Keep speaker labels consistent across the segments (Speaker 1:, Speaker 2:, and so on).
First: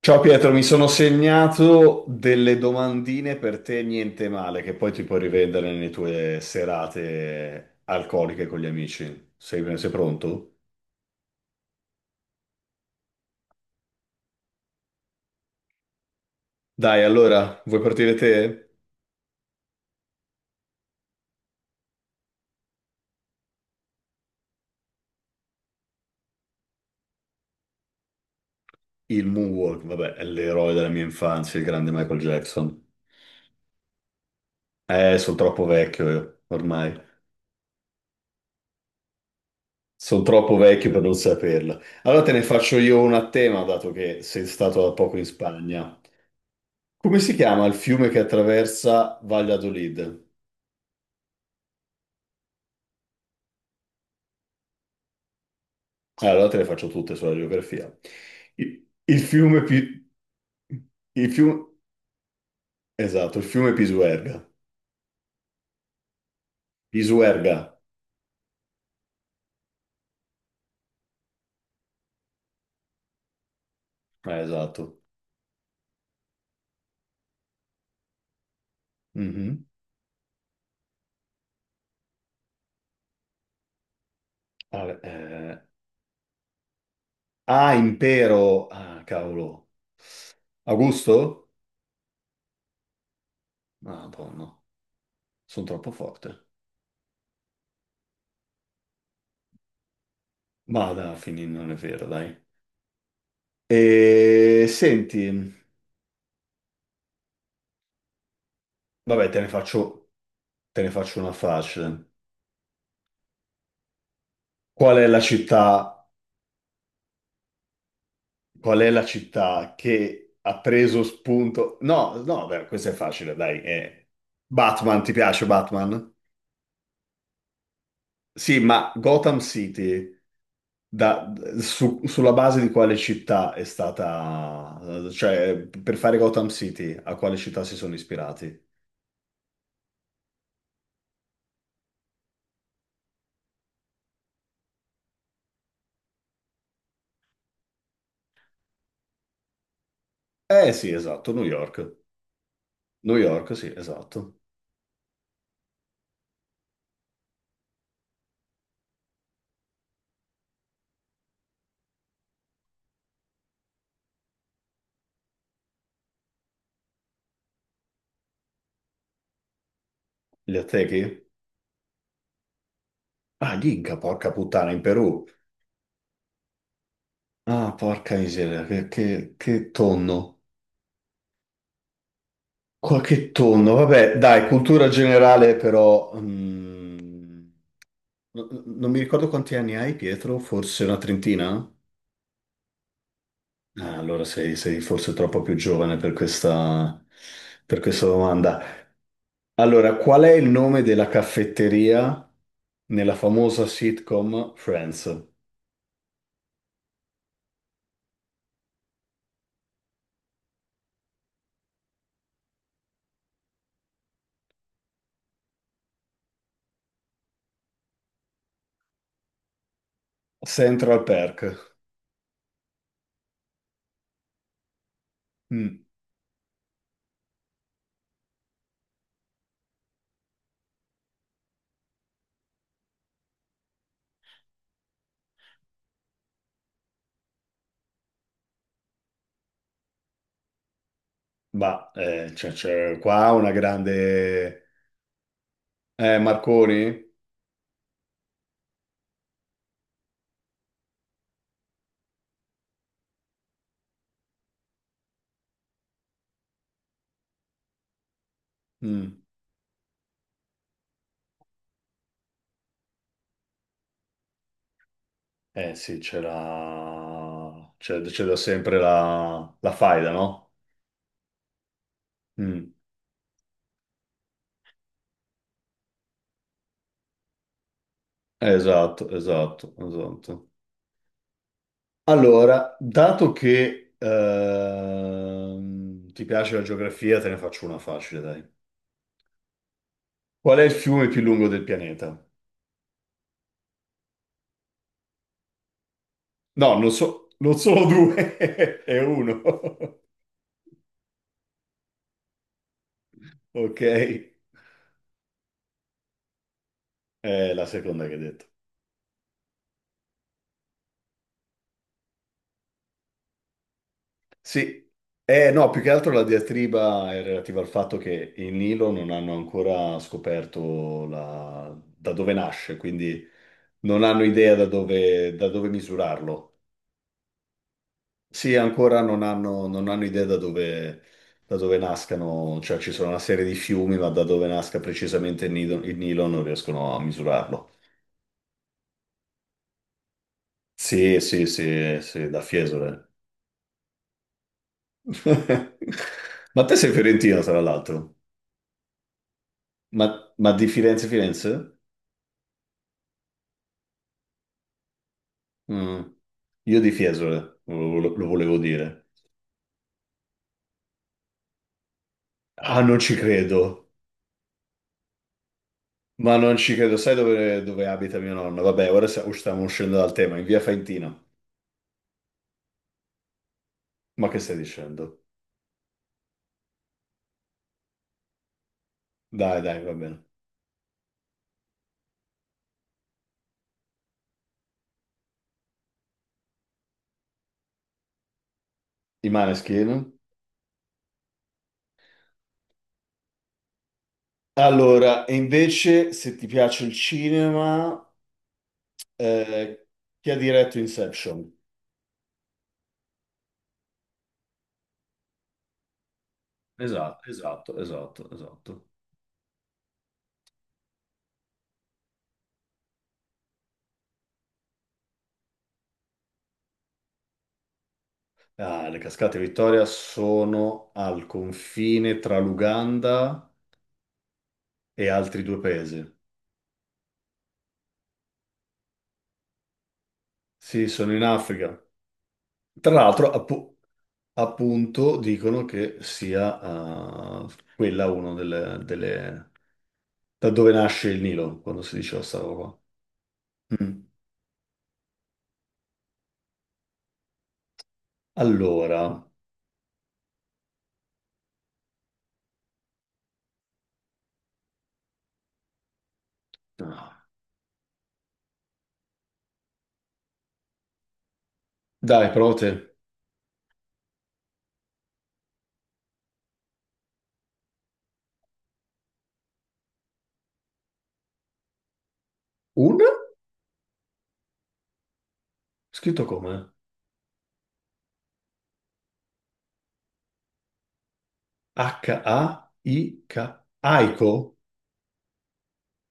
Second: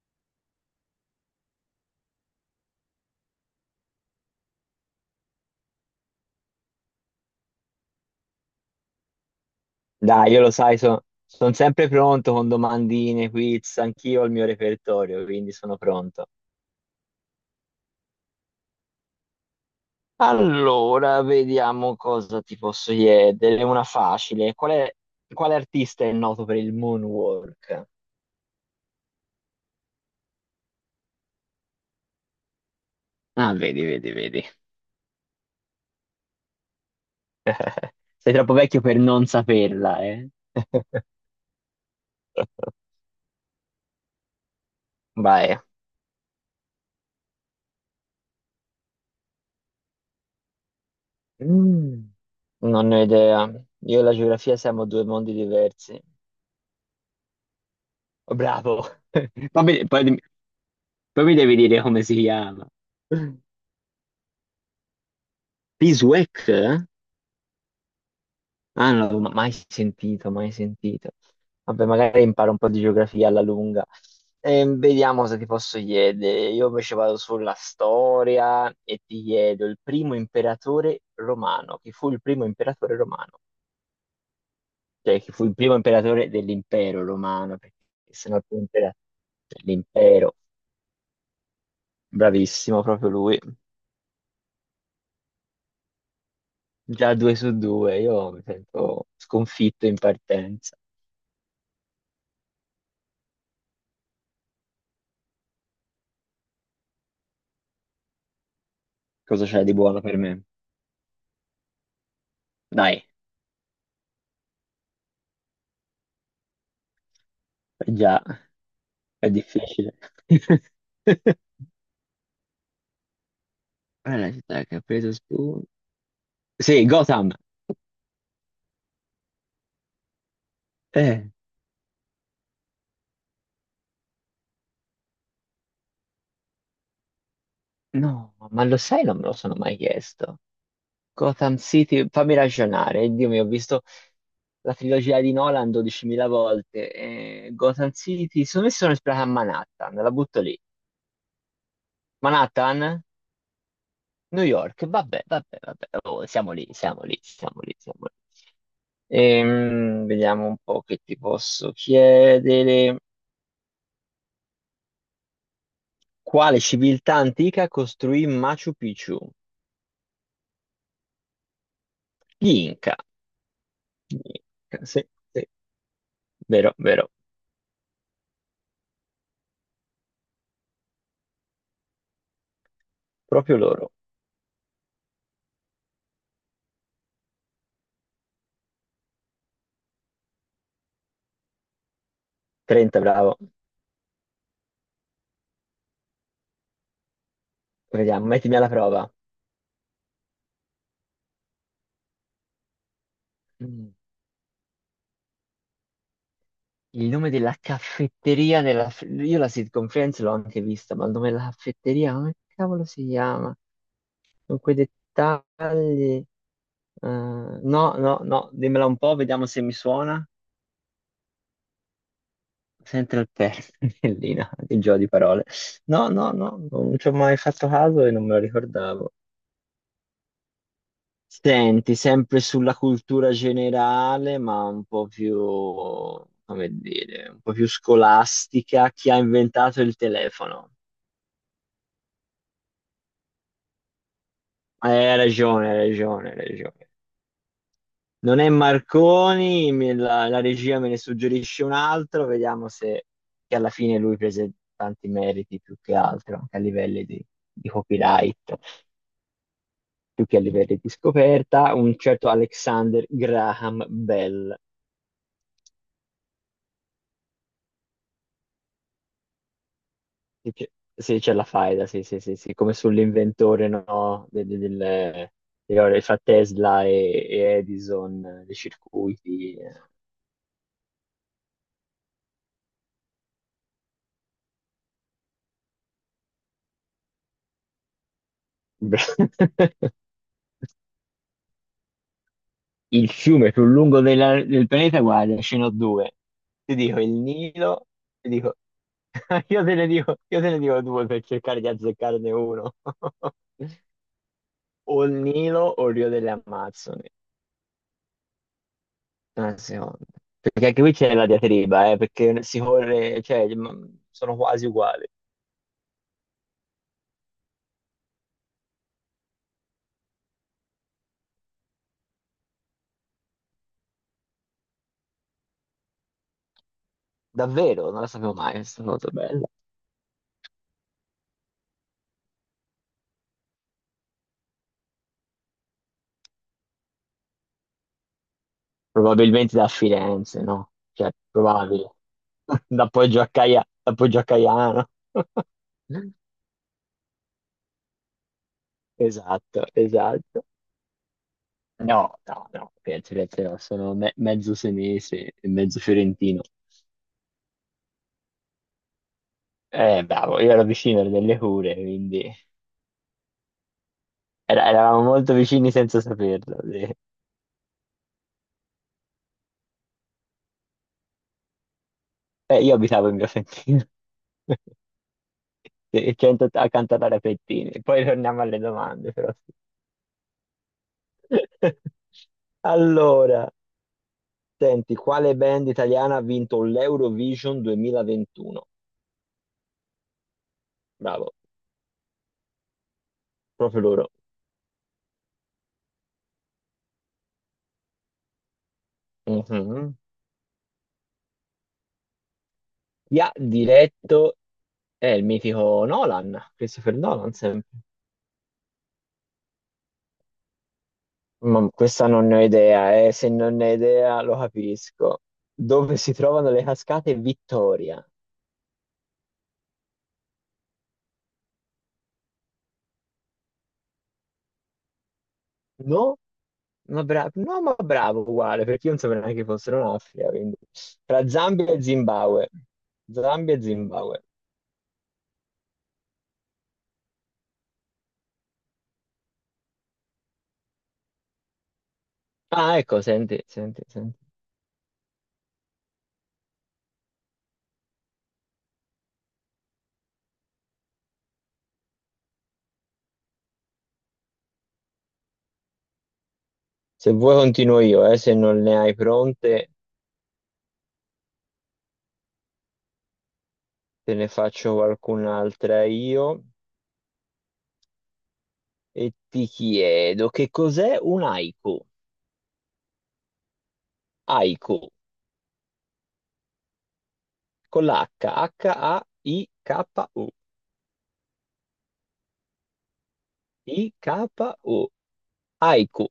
Speaker 1: Ciao Pietro, mi sono segnato delle domandine per te, niente male, che poi ti puoi rivendere nelle tue serate alcoliche con gli amici. Sei
Speaker 2: Dai, io lo
Speaker 1: pronto?
Speaker 2: sai, sono sempre pronto con domandine, quiz, anch'io ho il mio repertorio, quindi sono pronto.
Speaker 1: Dai, allora, vuoi partire te?
Speaker 2: Allora, vediamo cosa ti posso chiedere. Una facile. Quale artista è noto per il moonwalk?
Speaker 1: Il Moonwalk, vabbè, è l'eroe della mia infanzia, il grande Michael Jackson.
Speaker 2: Ah, vedi, vedi, vedi.
Speaker 1: Sono troppo vecchio io, ormai.
Speaker 2: Sei troppo vecchio per non saperla,
Speaker 1: Sono
Speaker 2: eh?
Speaker 1: troppo vecchio per non saperla. Allora te ne faccio io una a tema, dato che sei stato da poco in
Speaker 2: Vai.
Speaker 1: Spagna. Come si chiama il fiume che attraversa Valladolid?
Speaker 2: Mm, non ne ho idea. Io e la geografia siamo due mondi diversi.
Speaker 1: Allora te le faccio tutte sulla geografia.
Speaker 2: Oh, bravo.
Speaker 1: Il fiume
Speaker 2: Poi,
Speaker 1: più.
Speaker 2: poi
Speaker 1: Il
Speaker 2: mi devi
Speaker 1: fiume.
Speaker 2: dire come si chiama.
Speaker 1: Esatto, il fiume Pisuerga.
Speaker 2: Beeswax? Ah,
Speaker 1: Pisuerga.
Speaker 2: non l'avevo mai sentito, mai sentito. Vabbè, magari imparo un po' di geografia alla lunga.
Speaker 1: Ah, esatto.
Speaker 2: Vediamo se ti posso chiedere. Io invece vado sulla storia e ti
Speaker 1: Mhm.
Speaker 2: chiedo il primo imperatore romano. Chi fu il primo imperatore romano?
Speaker 1: Vabbè,
Speaker 2: Cioè, chi fu il
Speaker 1: eh,
Speaker 2: primo imperatore dell'impero romano?
Speaker 1: Ah,
Speaker 2: Perché se no il primo
Speaker 1: impero.
Speaker 2: imperatore
Speaker 1: Ah, cavolo.
Speaker 2: dell'impero.
Speaker 1: Augusto?
Speaker 2: Bravissimo, proprio lui.
Speaker 1: Ah, buono. Sono troppo forte.
Speaker 2: Già due su due, io mi sento sconfitto in partenza.
Speaker 1: Ma dai, fini, non è vero, dai. E senti, vabbè, te ne
Speaker 2: Cosa c'è di buono
Speaker 1: faccio,
Speaker 2: per me?
Speaker 1: te ne faccio una facile.
Speaker 2: Dai.
Speaker 1: Qual è la città.
Speaker 2: Eh già,
Speaker 1: Qual è la
Speaker 2: è
Speaker 1: città
Speaker 2: difficile.
Speaker 1: che ha preso spunto? No, no, beh, questo è facile, dai.
Speaker 2: Qual è la città che ha
Speaker 1: Batman, ti
Speaker 2: preso
Speaker 1: piace
Speaker 2: spunto?
Speaker 1: Batman?
Speaker 2: Sì, Gotham.
Speaker 1: Sì, ma Gotham City,
Speaker 2: Eh,
Speaker 1: da- sulla base di quale città è stata. Cioè, per fare Gotham City, a quale città si sono
Speaker 2: no,
Speaker 1: ispirati?
Speaker 2: ma lo sai, non me lo sono mai chiesto. Gotham City, fammi ragionare. Dio mio, ho visto la trilogia di Nolan 12.000 volte. Gotham City, secondo me si sono ispirata a Manhattan, la butto lì.
Speaker 1: Eh sì, esatto, New York.
Speaker 2: Manhattan,
Speaker 1: New York, sì, esatto.
Speaker 2: New York, vabbè, vabbè, vabbè. Oh, siamo lì, siamo lì, siamo lì, siamo lì. Vediamo un po' che ti posso chiedere. Quale civiltà antica costruì Machu Picchu?
Speaker 1: Gli Aztechi?
Speaker 2: Gli Inca.
Speaker 1: Ah, gli Inca,
Speaker 2: Gli
Speaker 1: porca puttana, in
Speaker 2: Inca, sì,
Speaker 1: Perù.
Speaker 2: sì, vero, vero,
Speaker 1: Ah, porca miseria, che tonno. Qualche
Speaker 2: proprio
Speaker 1: tonno,
Speaker 2: loro.
Speaker 1: vabbè, dai, cultura generale però, non mi ricordo quanti anni hai, Pietro, forse una trentina?
Speaker 2: 30, bravo.
Speaker 1: Ah, allora sei forse troppo più giovane per questa
Speaker 2: Vediamo, mettimi
Speaker 1: domanda.
Speaker 2: alla prova.
Speaker 1: Allora, qual è il nome della caffetteria nella famosa
Speaker 2: Mm.
Speaker 1: sitcom Friends?
Speaker 2: Il nome della caffetteria nella. Io la sitcom Friends l'ho anche vista, ma il nome della caffetteria, come cavolo si chiama? Con quei dettagli. eh, no, no, no, dimmela un po', vediamo se mi suona.
Speaker 1: Central Perk.
Speaker 2: Sempre il pennellina, il gioco di parole.
Speaker 1: Mm,
Speaker 2: No, no, no, non ci ho mai fatto caso e non me lo ricordavo. Senti, sempre sulla cultura generale, ma un po' più, come dire, un po' più scolastica, chi ha inventato il telefono?
Speaker 1: bah, c'è qua una grande.
Speaker 2: Hai ragione, hai ragione, hai ragione.
Speaker 1: Marconi?
Speaker 2: Non è Marconi, me la regia me ne suggerisce un altro, vediamo se che alla fine lui prese tanti meriti più che altro, anche a livelli di copyright,
Speaker 1: Mm.
Speaker 2: più che a livelli di scoperta, un certo Alexander Graham Bell.
Speaker 1: Eh sì, c'è da sempre la faida,
Speaker 2: Sì,
Speaker 1: no?
Speaker 2: c'è sì, c'è la faida, sì, sì, sì, sì,
Speaker 1: Mm.
Speaker 2: come sull'inventore, no? Fra Tesla e Edison, dei
Speaker 1: Esatto,
Speaker 2: circuiti.
Speaker 1: esatto, esatto. Allora, dato che ti piace la geografia, te ne faccio una facile, dai. Qual è il fiume più lungo del pianeta?
Speaker 2: Il fiume più lungo del planeta, guarda, ce n'ho due. Ti
Speaker 1: No, non
Speaker 2: dico il
Speaker 1: so, non sono
Speaker 2: Nilo, ti
Speaker 1: due,
Speaker 2: dico.
Speaker 1: è uno.
Speaker 2: Io te ne dico, io te ne dico due per cercare di azzeccarne uno.
Speaker 1: Ok,
Speaker 2: O il Nilo o il Rio delle Amazzoni.
Speaker 1: è la seconda che hai detto.
Speaker 2: Una seconda. Perché anche qui c'è la diatriba, perché si corre, cioè, sono quasi
Speaker 1: Sì,
Speaker 2: uguali.
Speaker 1: no, più che altro la diatriba è relativa al fatto che il Nilo non hanno ancora scoperto da dove nasce, quindi non hanno idea da dove misurarlo.
Speaker 2: Davvero, non la sapevo mai,
Speaker 1: Sì,
Speaker 2: questa
Speaker 1: ancora
Speaker 2: nota
Speaker 1: non
Speaker 2: bella.
Speaker 1: hanno, non hanno idea da dove nascano, cioè ci sono una serie di fiumi, ma da dove nasca precisamente il Nilo non riescono a misurarlo.
Speaker 2: Probabilmente da Firenze, no? Cioè,
Speaker 1: Sì, sì,
Speaker 2: probabile.
Speaker 1: sì, sì, da
Speaker 2: Da
Speaker 1: Fiesole.
Speaker 2: Da Poggio a Caiano.
Speaker 1: Ma te sei fiorentino, tra l'altro.
Speaker 2: Esatto,
Speaker 1: Ma,
Speaker 2: esatto.
Speaker 1: ma di Firenze, Firenze?
Speaker 2: No, no, no, Firenze, Firenze no, sono mezzo senese e mezzo
Speaker 1: Mm.
Speaker 2: fiorentino.
Speaker 1: Io di Fiesole, lo volevo dire.
Speaker 2: Bravo, io ero vicino ero delle Cure, quindi
Speaker 1: Ah, non ci credo.
Speaker 2: eravamo molto vicini senza
Speaker 1: Ma non
Speaker 2: saperlo.
Speaker 1: ci
Speaker 2: Sì.
Speaker 1: credo. Sai dove abita mio nonno? Vabbè, ora stiamo uscendo dal tema, in via Faentina.
Speaker 2: Io abitavo in via Fentina.
Speaker 1: Ma che stai dicendo?
Speaker 2: Sì, 180 cantata a pettini. Poi torniamo alle domande, però.
Speaker 1: Dai, dai, va bene.
Speaker 2: Allora, senti, quale band italiana ha vinto l'Eurovision 2021?
Speaker 1: I Maneskin?
Speaker 2: Bravo, proprio loro.
Speaker 1: Allora, e invece, se ti piace il cinema, eh,
Speaker 2: Mhm.
Speaker 1: chi ha diretto Inception?
Speaker 2: Chi ha diretto è il mitico Nolan, Christopher
Speaker 1: Esatto,
Speaker 2: Nolan
Speaker 1: esatto,
Speaker 2: sempre.
Speaker 1: esatto, esatto.
Speaker 2: Ma questa non ne ho idea, eh. Se non ne ho idea lo capisco. Dove si trovano le cascate Vittoria?
Speaker 1: Ah, le cascate Vittoria sono al confine tra l'Uganda e altri due paesi.
Speaker 2: No? Ma bravo, no, ma bravo uguale, perché io non sapevo neanche che fossero in Africa, quindi.
Speaker 1: Sì, sono in
Speaker 2: Tra Zambia e
Speaker 1: Africa.
Speaker 2: Zimbabwe.
Speaker 1: Tra l'altro,
Speaker 2: Zambia e
Speaker 1: appu-
Speaker 2: Zimbabwe.
Speaker 1: appunto, dicono che sia quella una delle da dove nasce il Nilo, quando si diceva sta roba
Speaker 2: Ah,
Speaker 1: qua.
Speaker 2: ecco, senti, senti,
Speaker 1: Mm.
Speaker 2: senti.
Speaker 1: Allora,
Speaker 2: Se vuoi continuo io, se non ne hai pronte,
Speaker 1: dai, prova te.
Speaker 2: te ne faccio qualcun'altra io e ti chiedo che cos'è un haiku?
Speaker 1: Un?
Speaker 2: Haiku,
Speaker 1: Scritto come?
Speaker 2: con l'H, HAIKU,
Speaker 1: H-A-I-K. Aiko?
Speaker 2: I-K-U, haiku.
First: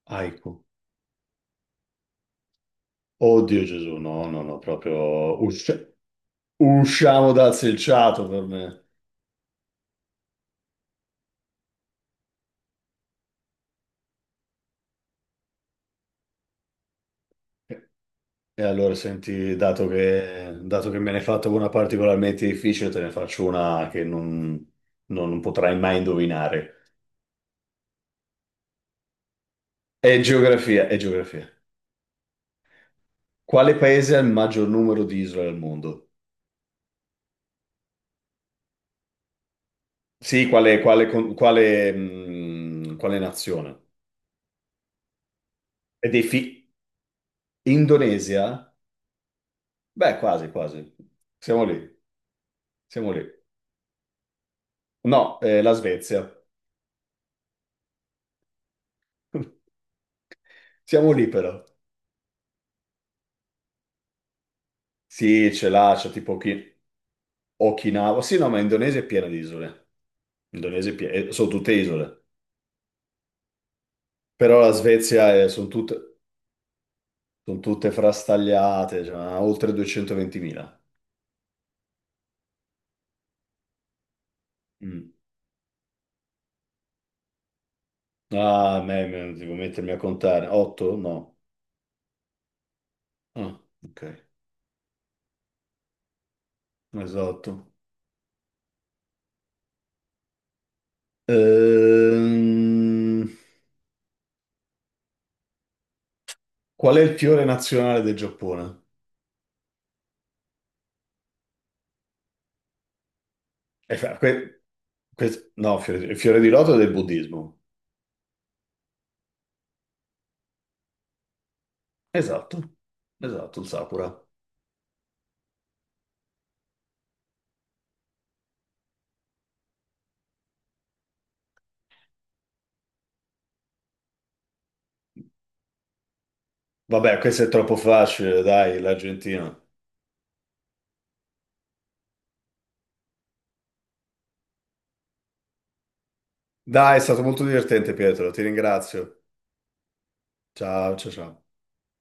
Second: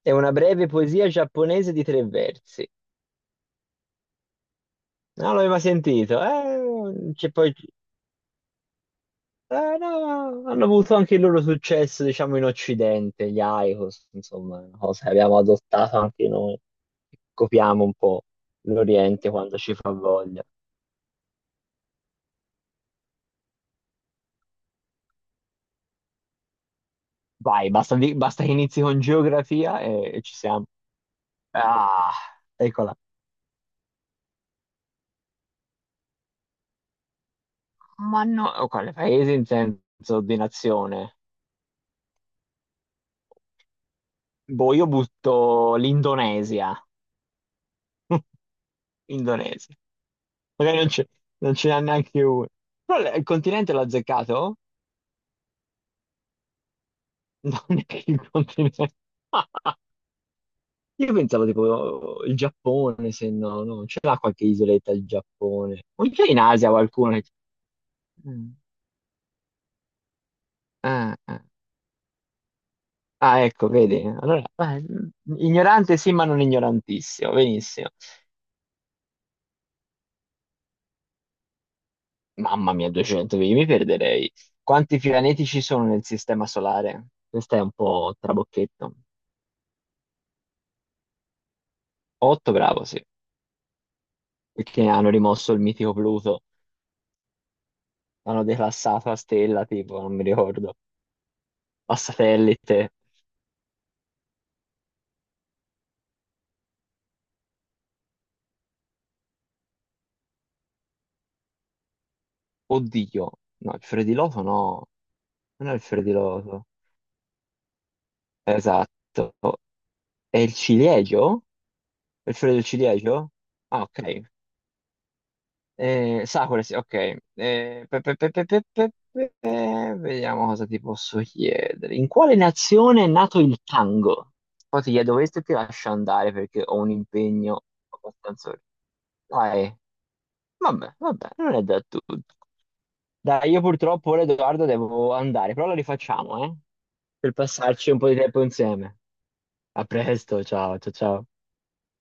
Speaker 2: È una
Speaker 1: Aiko.
Speaker 2: breve poesia giapponese di tre versi.
Speaker 1: Oddio Gesù, no, no, no,
Speaker 2: Non
Speaker 1: proprio
Speaker 2: l'avevo mai sentito. C'è
Speaker 1: usciamo dal
Speaker 2: poi.
Speaker 1: selciato per me.
Speaker 2: No, hanno avuto anche il loro successo, diciamo, in Occidente, gli Icos, insomma, una cosa che abbiamo adottato anche noi. Copiamo un po'
Speaker 1: E allora
Speaker 2: l'Oriente
Speaker 1: senti,
Speaker 2: quando ci
Speaker 1: dato
Speaker 2: fa voglia.
Speaker 1: che, dato che me ne hai fatto una particolarmente difficile, te ne faccio una che non potrai mai indovinare.
Speaker 2: Vai, basta, basta che inizi con geografia e,
Speaker 1: È
Speaker 2: e ci siamo.
Speaker 1: geografia, è geografia.
Speaker 2: Ah, eccola.
Speaker 1: Quale paese ha il maggior numero di isole al mondo?
Speaker 2: Ma no, oh, quale paese in senso di
Speaker 1: Sì, quale, quale
Speaker 2: nazione?
Speaker 1: con- quale, mh, quale nazione?
Speaker 2: Boh, io butto
Speaker 1: E dei fi-.
Speaker 2: l'Indonesia.
Speaker 1: Indonesia?
Speaker 2: Indonesia.
Speaker 1: Beh, quasi,
Speaker 2: Magari
Speaker 1: quasi.
Speaker 2: non
Speaker 1: Siamo
Speaker 2: ce n'ha
Speaker 1: lì,
Speaker 2: neanche uno. Però
Speaker 1: siamo
Speaker 2: il
Speaker 1: lì.
Speaker 2: continente l'ha azzeccato?
Speaker 1: No, la Svezia.
Speaker 2: Non neanche il continente.
Speaker 1: Siamo
Speaker 2: Io
Speaker 1: lì
Speaker 2: pensavo
Speaker 1: però.
Speaker 2: tipo oh, il Giappone, se no, no, ce l'ha qualche isoletta il
Speaker 1: Sì, ce
Speaker 2: Giappone.
Speaker 1: l'ha,
Speaker 2: O
Speaker 1: c'è
Speaker 2: c'è
Speaker 1: tipo
Speaker 2: in Asia qualcuno che.
Speaker 1: Okinawa. Sì, no,
Speaker 2: Mm.
Speaker 1: ma Indonesia è piena di isole. Indonesia,
Speaker 2: Ah, ah.
Speaker 1: sono tutte isole,
Speaker 2: Ah, ecco, vedi? Allora,
Speaker 1: però la Svezia sono
Speaker 2: ignorante sì,
Speaker 1: tutte,
Speaker 2: ma non ignorantissimo,
Speaker 1: son
Speaker 2: benissimo.
Speaker 1: tutte frastagliate, cioè, ha oltre 220.000.
Speaker 2: Mamma mia, 200, io mi perderei. Quanti
Speaker 1: Mm.
Speaker 2: pianeti ci sono nel sistema solare? Questo è un po'
Speaker 1: Ah, a
Speaker 2: trabocchetto.
Speaker 1: me, me- devo mettermi a contare. 8? No.
Speaker 2: Otto, bravo, sì,
Speaker 1: Ah, ok,
Speaker 2: perché hanno rimosso il mitico Pluto.
Speaker 1: esatto.
Speaker 2: L'hanno declassato a stella, tipo, non mi ricordo. A satellite.
Speaker 1: Ehm, qual è il fiore nazionale del Giappone?
Speaker 2: Oddio. No, il
Speaker 1: Eh, fa- que-
Speaker 2: Frediloto no.
Speaker 1: que-
Speaker 2: Non è
Speaker 1: no,
Speaker 2: il
Speaker 1: il fiore di
Speaker 2: Frediloto.
Speaker 1: loto è del buddismo.
Speaker 2: Esatto. È il ciliegio? È il fiore del
Speaker 1: Esatto,
Speaker 2: ciliegio?
Speaker 1: esatto, il
Speaker 2: Ah, ok.
Speaker 1: sakura.
Speaker 2: Sakura, sì, ok. Vediamo cosa ti posso chiedere. In quale nazione è nato il tango? Poi ti chiedo questo e ti lascio andare perché ho un
Speaker 1: Vabbè, questo è
Speaker 2: impegno
Speaker 1: troppo facile,
Speaker 2: abbastanza.
Speaker 1: dai, l'Argentina.
Speaker 2: Dai, vabbè, vabbè, non è da tutti. Dai, io purtroppo ora Edoardo devo andare, però la rifacciamo, eh?
Speaker 1: Dai, è stato
Speaker 2: Per
Speaker 1: molto
Speaker 2: passarci
Speaker 1: divertente,
Speaker 2: un po' di
Speaker 1: Pietro, ti
Speaker 2: tempo insieme.
Speaker 1: ringrazio.
Speaker 2: A presto, ciao, ciao,
Speaker 1: Ciao, ciao,
Speaker 2: ciao.
Speaker 1: ciao.